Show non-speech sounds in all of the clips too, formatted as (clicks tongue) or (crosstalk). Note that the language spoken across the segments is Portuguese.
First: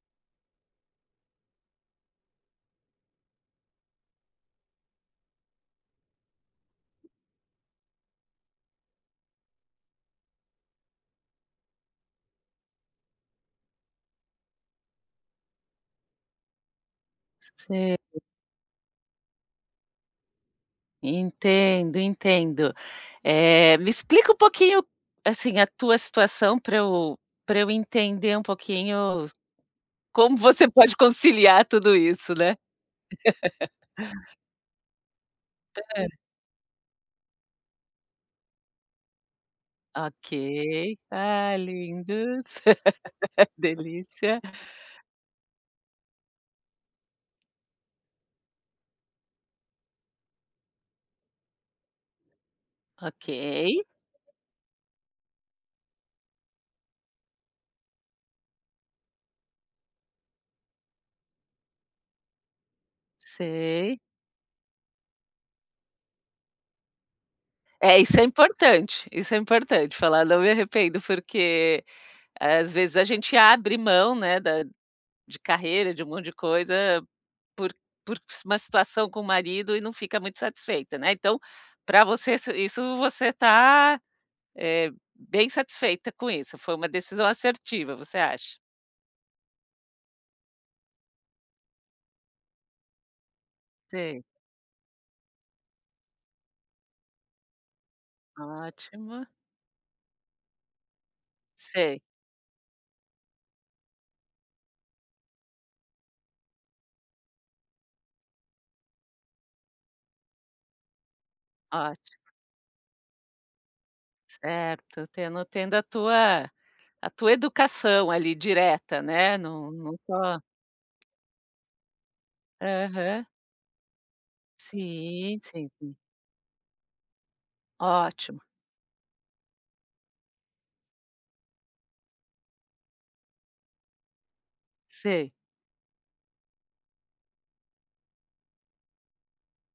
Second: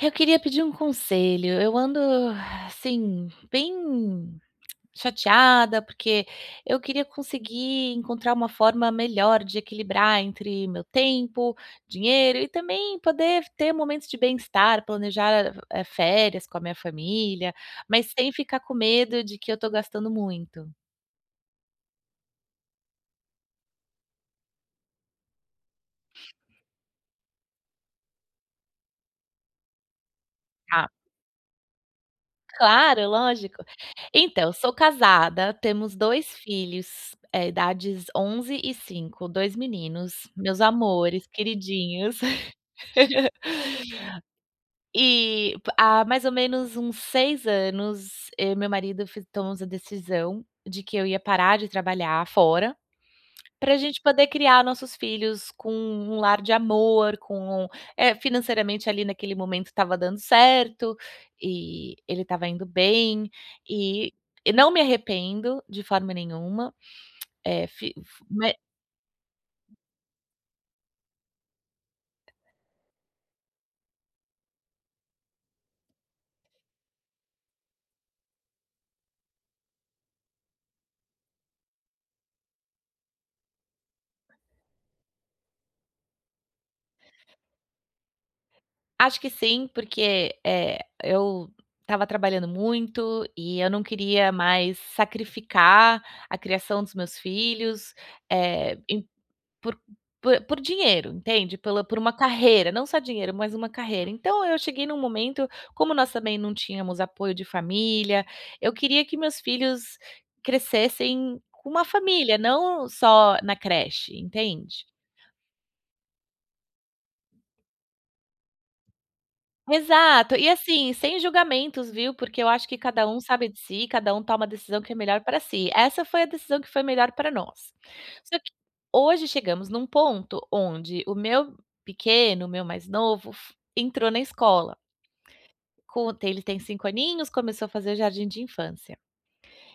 Eu queria pedir um conselho. Eu ando, (exhales) assim, bem (clicks tongue) chateada, porque eu queria conseguir encontrar uma forma melhor de equilibrar entre o meu tempo, dinheiro e também poder ter momentos de bem-estar, planejar, eh eh, férias com a minha família, Sei. mas sem ficar com medo de que eu tô gastando muito. Entendo, entendo. Eh, me explica um pouquinho, assim, a tua situação pra eu pra eu entender um pouquinho como você Tá. pode conciliar tudo isso, né. Claro, lógico. (laughs) Então, sou casada, temos Hã. 2 filhos, eh, idades 11 e 5, 2 Ok. meninos, meus amores, Ah, queridinhos. lindos. (laughs) (laughs) Delícia. Eh, pa há mais ou menos uns 6 anos, eu e meu marido fi tomamos a decisão de que eu ia parar de trabalhar fora, Ok. pra gente poder criar nossos filhos com um lar de amor, com é, financeiramente, ali, naquele momento estava dando certo, eh, ele estava indo bem. Sei. Eh não me arrependo de forma nenhuma. (clicks tongue) Eh, fi É, isso fu é me importante, isso é importante falar: "Não me arrependo". Porque, às vezes a gente abre mão, né, da de carreira, de um monte de coisa por por uma situação com o marido e não fica muito satisfeita, né, então, pra você se isso você tá, eh, bem satisfeita com isso, foi uma decisão assertiva, você acha? Acho que sim, porque, eh, eu estava trabalhando muito, e eu não Sei. queria mais sacrificar a criação dos meus filhos, eh, em Ótimo. por po por dinheiro, entende? Pela por Sei. uma carreira, não só dinheiro, mas uma carreira. Então, eu cheguei num momento como nós também não tínhamos apoio de família, eu queria que meus filhos crescessem com uma Ótimo. família, não só na creche, entende? Certo, tendo tendo a tua a tua educação, ali, direta, né, não não Exato. só E, assim, sem julgamentos, viu, porque eu acho que cada um Aham. sabe de si, cada um toma a decisão que é melhor pra Sim. Sim, si. sim. Essa foi a decisão que foi melhor pra nós. Só Ótimo. que hoje chegamos num ponto onde o meu pequeno, o meu mais novo, fo entrou na escola. Sei. Com ele tem 5 aninhos, começou a fazer jardim de infância.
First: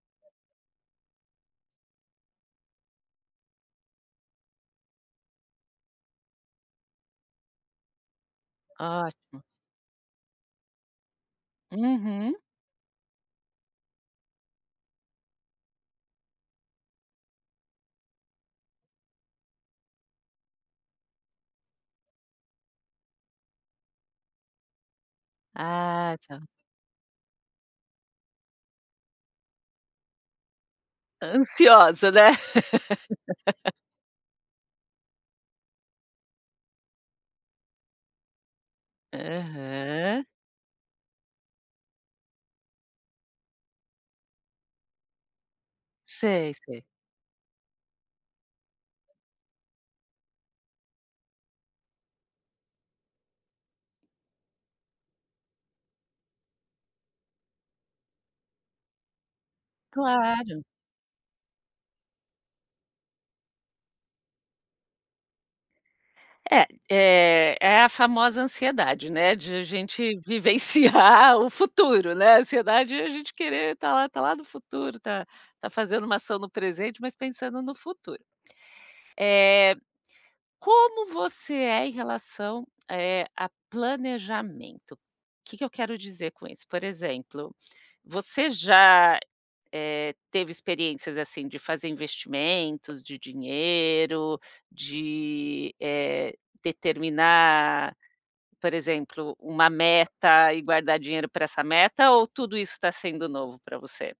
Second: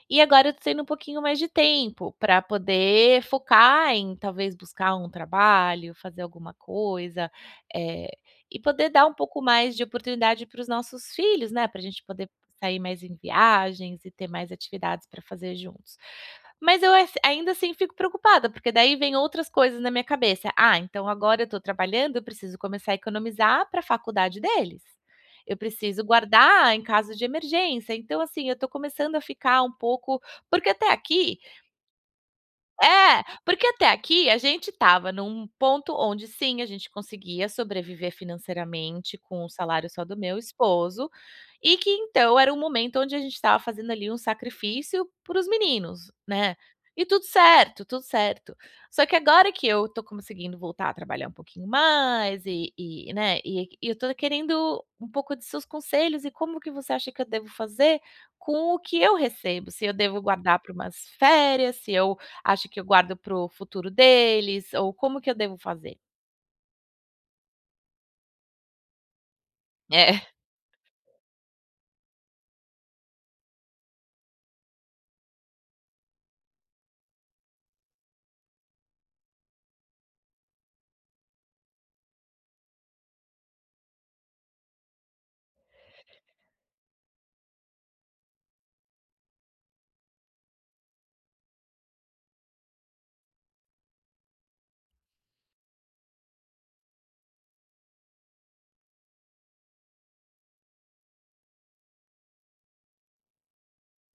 E agora eu tô tendo um pouquinho mais de tempo, pra poder focar em talvez buscar um trabalho, fazer alguma coisa, eh, e poder dar um pouco Ótimo. mais de oportunidade para os nossos filhos, né, pra a gente poder Uhum. sair mais em viagens e ter mais atividades pra fazer juntos. Mas eu es ainda, assim, fico preocupada, porque daí vem outras coisas na minha cabeça: "Ah, então, agora eu tô trabalhando, eu preciso começar a economizar pra a faculdade deles. Eu preciso Ah, tá. guardar em caso de emergência". Então, assim, eu tô começando a ficar um pouco porque até aqui Ansiosa, né? é, porque (laughs) até aqui a gente estava num ponto onde sim, a gente conseguia sobreviver financeiramente com o salário só do Aham. meu esposo e que, então, era o momento onde a gente estava fazendo, ali, um sacrifício para os meninos, Sei, né, sei. e tudo certo, tudo certo. Só que agora que eu tô conseguindo voltar a trabalhar um pouquinho mais e e né, e eu tô querendo um pouco de seus conselhos e como que você acha que eu devo fazer com o que eu recebo, se eu devo guardar Claro. pra umas férias, se eu acho que eu guardo para o futuro deles ou como que eu devo fazer? É, eh, é a famosa ansiedade, né, de a É. gente (chuckles) vivenciar o futuro, né, ansiedade, é a gente querer tá lá, tá lá no futuro, tá tá fazendo uma ação no presente, mas pensando no futuro. Eh, como você é em relação, eh, a planejamento? O que que eu quero dizer com isso? Por exemplo, você já, eh, teve experiências, assim, de fazer investimentos de dinheiro? De, eh, determinar por exemplo, uma meta e guardar dinheiro pra essa meta, ou tudo isso tá sendo novo pra você?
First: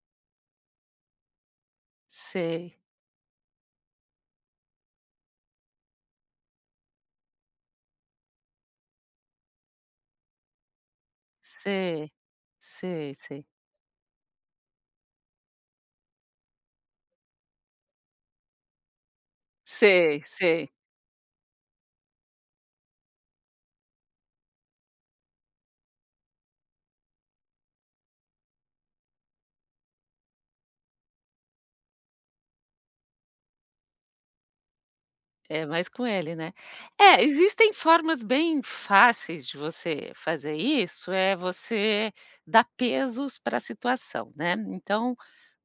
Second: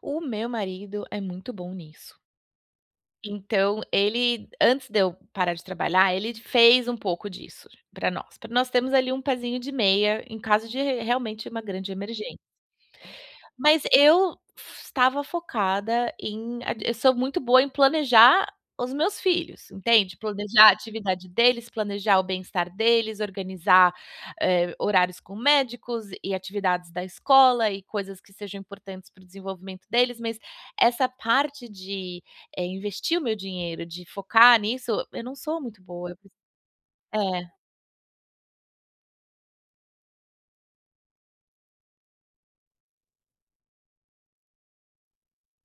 O meu marido é muito bom nisso. Sei. Então ele, antes de eu parar de trabalhar, ele fez um pouco disso pra nós pra nós termos ali um pézinho de meia em caso de r realmente uma grande Sei, emergên sei, sei. mas eu f estava focada em eu sou muito boa em planejar os meus filhos, entende, Sei, planejar sei. a atividade deles, planejar o bem-estar deles, organizar, eh, horários com médicos e atividades da escola, e coisas que sejam importantes para o desenvolvimento deles, mas essa parte de, eh, investir o meu dinheiro, de focar nisso, eu não sou É muito mais com boa, eu p ele, né. É, é. existem formas bem fáceis de você fazer isso, é você dar pesos pra situação, né. Então,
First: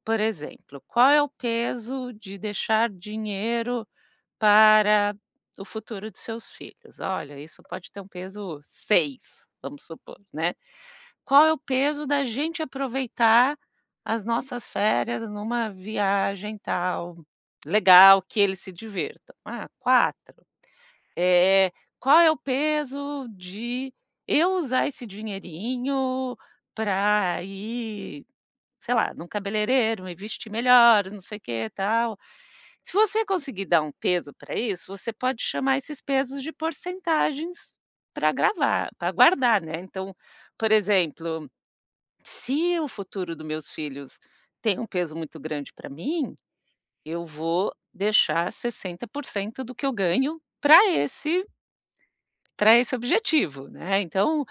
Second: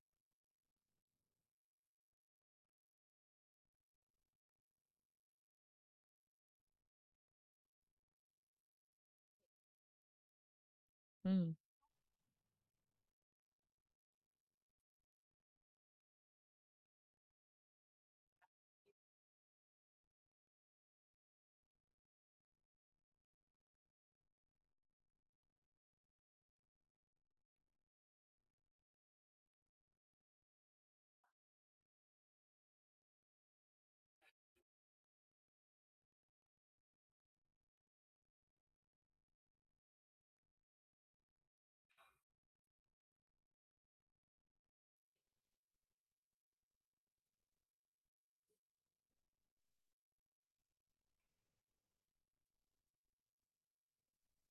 por exemplo, qual é o peso de deixar dinheiro para o futuro dos seus filhos? Olha, isso pode ter um peso 6, vamos supor, né. Qual é Hum. o peso da gente aproveitar as nossas férias numa viagem tal, legal, que eles se divirtam? Ah, 4. Eh, qual é o peso de eu usar esse dinheirinho pra ir, sei lá, no cabeleireiro, me vestir melhor, não sei o que, tal? Se você conseguir dar um peso pra isso, você pode chamar esses pesos de porcentagens pra gravar pra guardar, né. Então, por exemplo, se o futuro do meus filhos tem um peso muito grande pra mim, eu vou deixar, 60% do que eu ganho pra esse pra esse objetivo, né. Então,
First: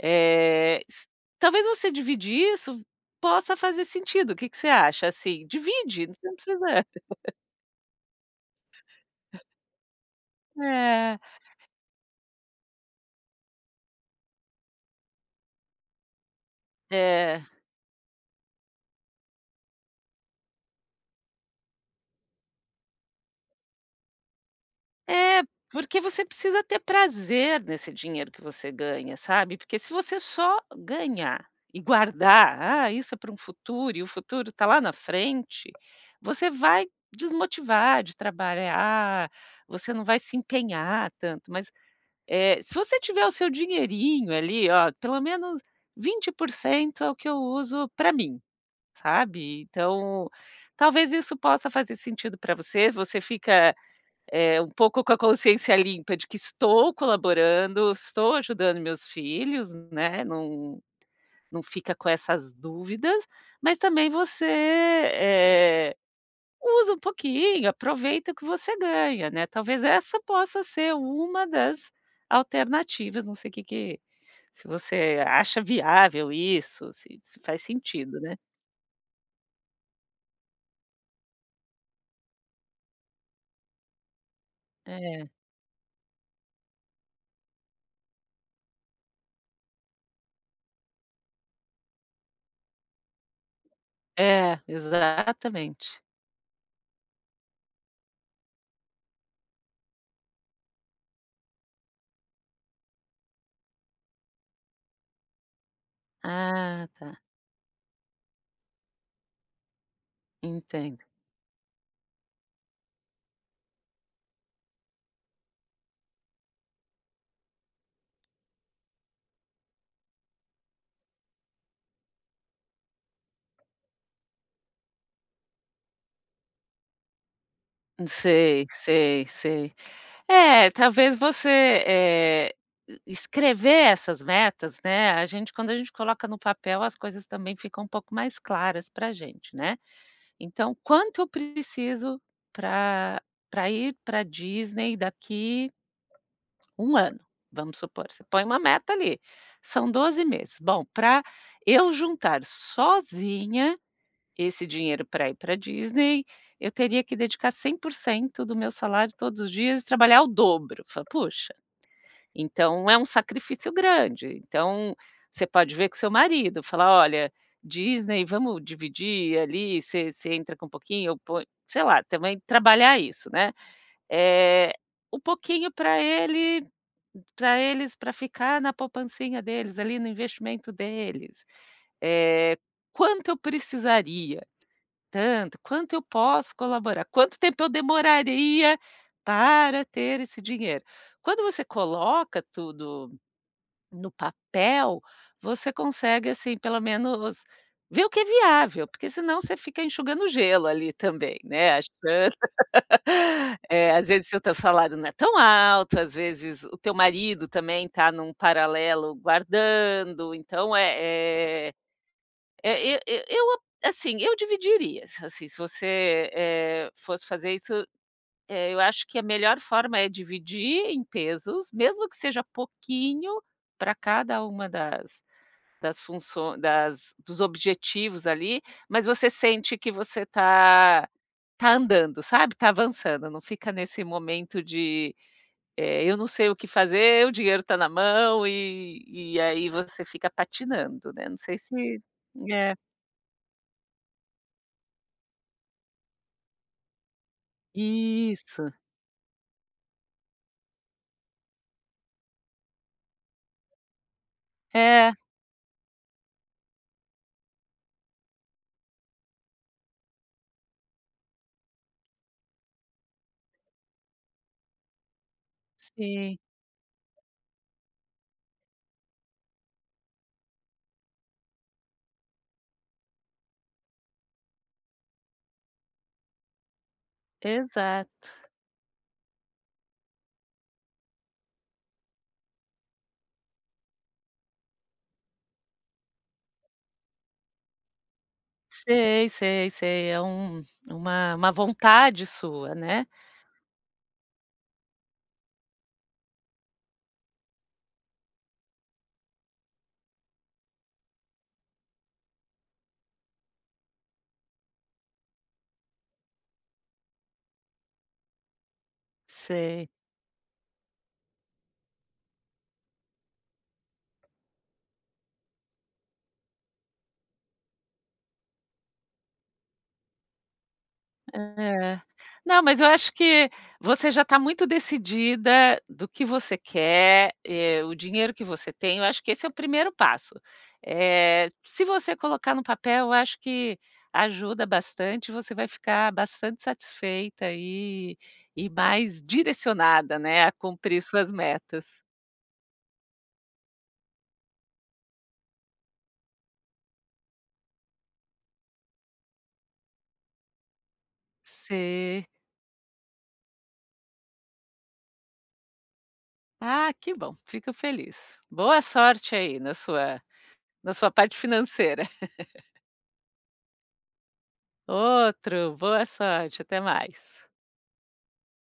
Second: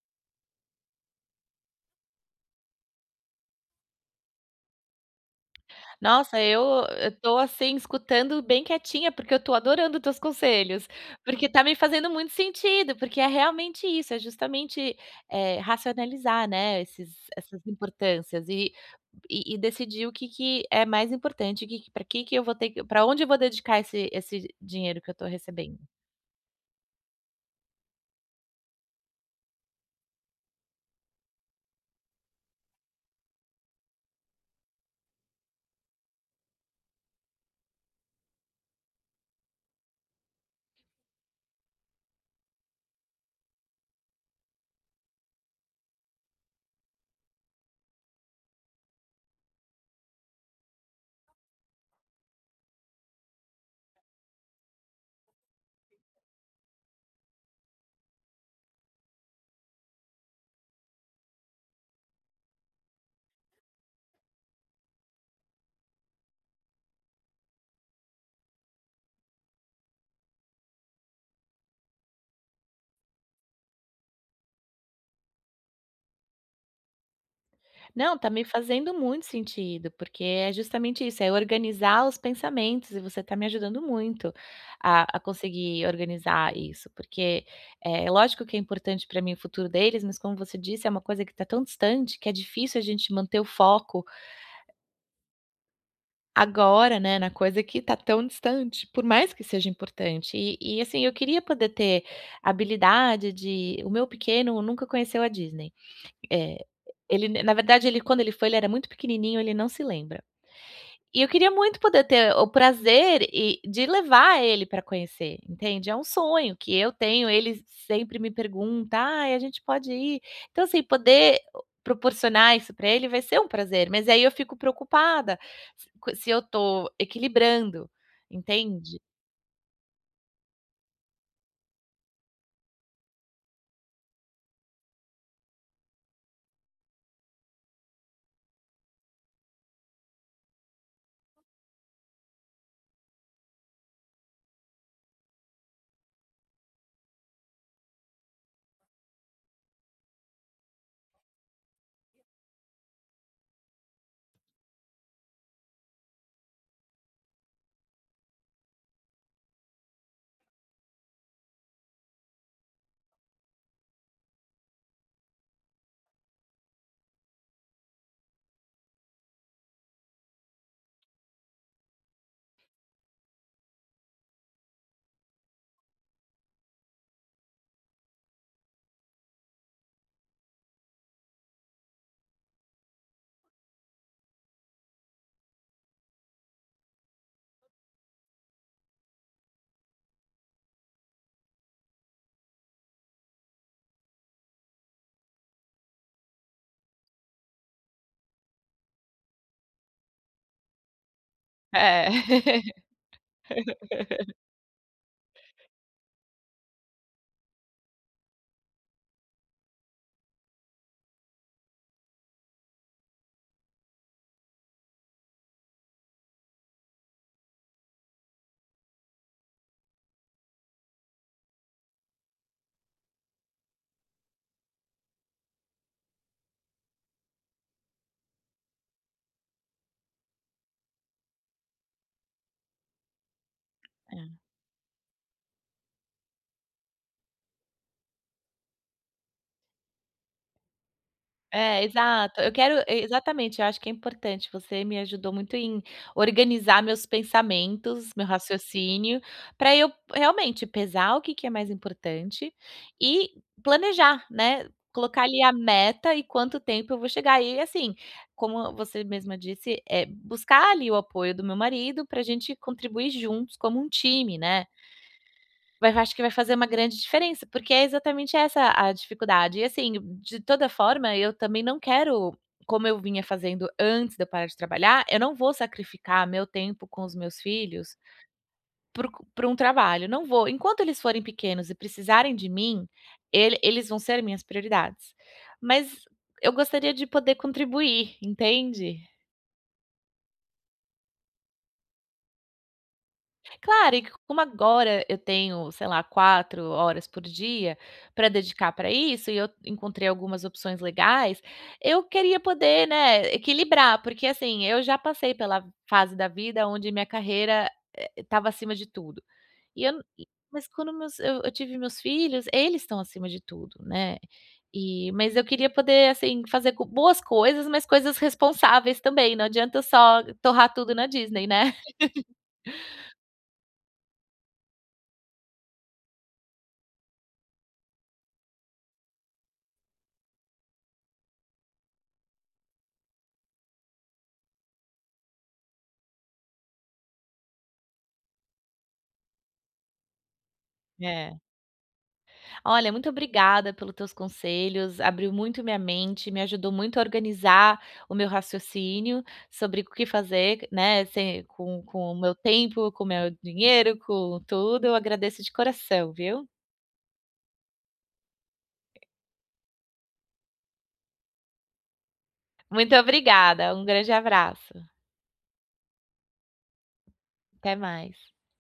eh, s talvez você dividir isso possa fazer sentido. O que que você acha, assim? Divide, você não Nossa, eu precisa eu (laughs) tô, assim, escutando bem quietinha, porque eu tô adorando teus conselhos, É. porque tá me fazendo muito sentido, porque é realmente isso, é justamente, eh, racionalizar, né, esses É essas importâncias e e e decidir o que que é mais importante, o que que pra que que eu vou ter que pra onde eu vou dedicar esse esse dinheiro que eu tô É, recebendo. porque você precisa ter prazer nesse dinheiro que você ganha, sabe, porque se você só ganhar e guardar: "Ah, isso é pra um futuro e o futuro tá lá na frente", você vai desmotivar de trabalhar, você não vai se empenhar tanto. Mas, eh, se você tiver o seu dinheirinho, ali, ó, pelo menos 20% é o que eu uso pra mim, sabe. Então, talvez isso possa fazer sentido pra você. Você fica, eh, um pouco com a consciência limpa de que estou colaborando, estou ajudando meus filhos, né, não não fica com essas dúvidas, mas, também, você, eh, usa um pouquinho, aproveita o que você ganha, né. Talvez essa possa ser uma das alternativas. Não sei o que que se você acha viável isso, se se faz Não, sentido, tá né. me fazendo muito sentido, porque é justamente isso, é organizar os pensamentos e você tá me ajudando muito a a É. conseguir organizar isso, porque, é, lógico que é importante pra mim o futuro deles, mas como você disse, é uma coisa que tá tão distante que é difícil a gente manter o foco. É, exatamente. Agora, né, na coisa que tá tão distante, por mais que seja importante. E e, assim, eu queria poder ter habilidade de o meu pequeno nunca conheceu a Disney. É, Ah, tá. ele na na verdade, ele quando ele foi, ele era muito pequenininho, ele não se lembra. Entendo. E eu queria muito poder ter o prazer, e de levar ele pra conhecer, entende, é um sonho que eu tenho. Ele sempre me pergunta: "Ai, a gente pode ir?" Então, assim, poder proporcionar isso pra ele vai ser um prazer, mas aí eu fico preocupada com se eu tô equilibrando, Sei, entende. sei, sei. É, talvez você, eh, e escrever essas metas, né, a gente quando a gente coloca no papel, as coisas também ficam um pouco mais claras pra gente, né. Então: "Quanto eu preciso pra pra ir pra Disney daqui 1 ano?" Vamos supor, você põe uma meta ali, são 12 meses: "Bom, pra eu juntar sozinha esse dinheiro pra ir pra Disney, eu teria que dedicar 100% do meu salário todos os dias e trabalhar o dobro". Eu falo: "Poxa!" Então é um sacrifício grande. Então você pode ver com seu marido, falar: "Olha, Disney, vamos dividir ali, você você entra com pouquinho, eu ponho" sei lá, também trabalhar isso, né, eh, um pouquinho pra ele pra eles, pra ficar na poupancinha deles ali, no investimento deles. Eh, quanto eu precisaria? Tanto. Quanto eu posso colaborar? Quanto tempo eu demoraria para ter esse dinheiro? Quando você coloca tudo no papel, você consegue, assim, pelo menos ver o que é viável, porque senão você fica enxugando gelo ali também, né, achando É. (laughs) é, às vezes, (laughs) seu o teu salário não é tão alto, às vezes, o teu marido também tá num paralelo guardando. Então, é é e e e eu assim, eu dividiria, as assim, se você, eh eh, fosse fazer isso, eh, eu acho que a melhor forma é dividir em pesos, mesmo que seja pouquinho pra cada uma das das funço das dos objetivos ali, mas você sente que você tá tá andando, sabe, tá avançando, não fica nesse É. momento de, eh: "Eu não sei o que fazer", o dinheiro tá na mão e e aí você fica patinando, né. Não sei É, se exato. Eu é. quero e exatamente. Eu acho que é importante, você me ajudou muito em organizar meus pensamentos, meu Isso. raciocínio, pra eu realmente pesar o que que é mais importante e planejar, né, É. colocar ali a meta em quanto tempo eu vou chegar. E, assim, como você mesma disse, é buscar ali o apoio do meu marido pra gente contribuir juntos como um time, né. Vai acho que vai Sim. fazer uma grande diferença, porque é exatamente essa a dificuldade. E, assim, de toda forma, eu também não quero como eu vinha fazendo antes de eu parar de trabalhar, eu não vou sacrificar meu tempo com os meus filhos Exato. para um para um trabalho, não vou. Enquanto eles forem pequenos e precisarem de mim, ele eles vão ser minhas prioridades. Mas eu gostaria de poder contribuir, entende? Sei, sei, sei. É um uma uma vontade sua, né. Claro, e co como agora eu tenho, sei lá, 4 horas por dia pra dedicar pra isso, e eu encontrei algumas opções legais, eu queria poder, né, equilibrar, porque, assim, eu já passei pela fase da vida onde minha carreira, eh, estava acima de tudo. E Sei. eu não mas quando meus eu eu tive meus filhos, eles estão acima de tudo, né, e mas eu queria poder, assim, fazer co boas coisas, mas coisas responsáveis também, não adianta só torrar tudo na Disney, né. É. (chuckles) Não, mas eu acho que você já tá muito decidida do que você quer, eh, o dinheiro que você tem, eu acho que esse é o primeiro passo. Eh, se você colocar no papel, eu acho que ajuda bastante, você vai ficar bastante satisfeita e e mais direcionada, né, a cumprir suas É. metas. Olha, muito obrigada pelos teus conselhos, abriu muito minha mente, me ajudou muito a organizar o meu raciocínio sobre o que fazer, né, se com com o Sei. meu tempo, com o meu dinheiro, com tudo. Eu agradeço de coração, viu. Ah, que bom! Fico feliz. Boa sorte aí na sua na sua parte financeira. (chuckles) Muito obrigada, um grande abraço. Outro. Boa sorte, até mais. Até mais.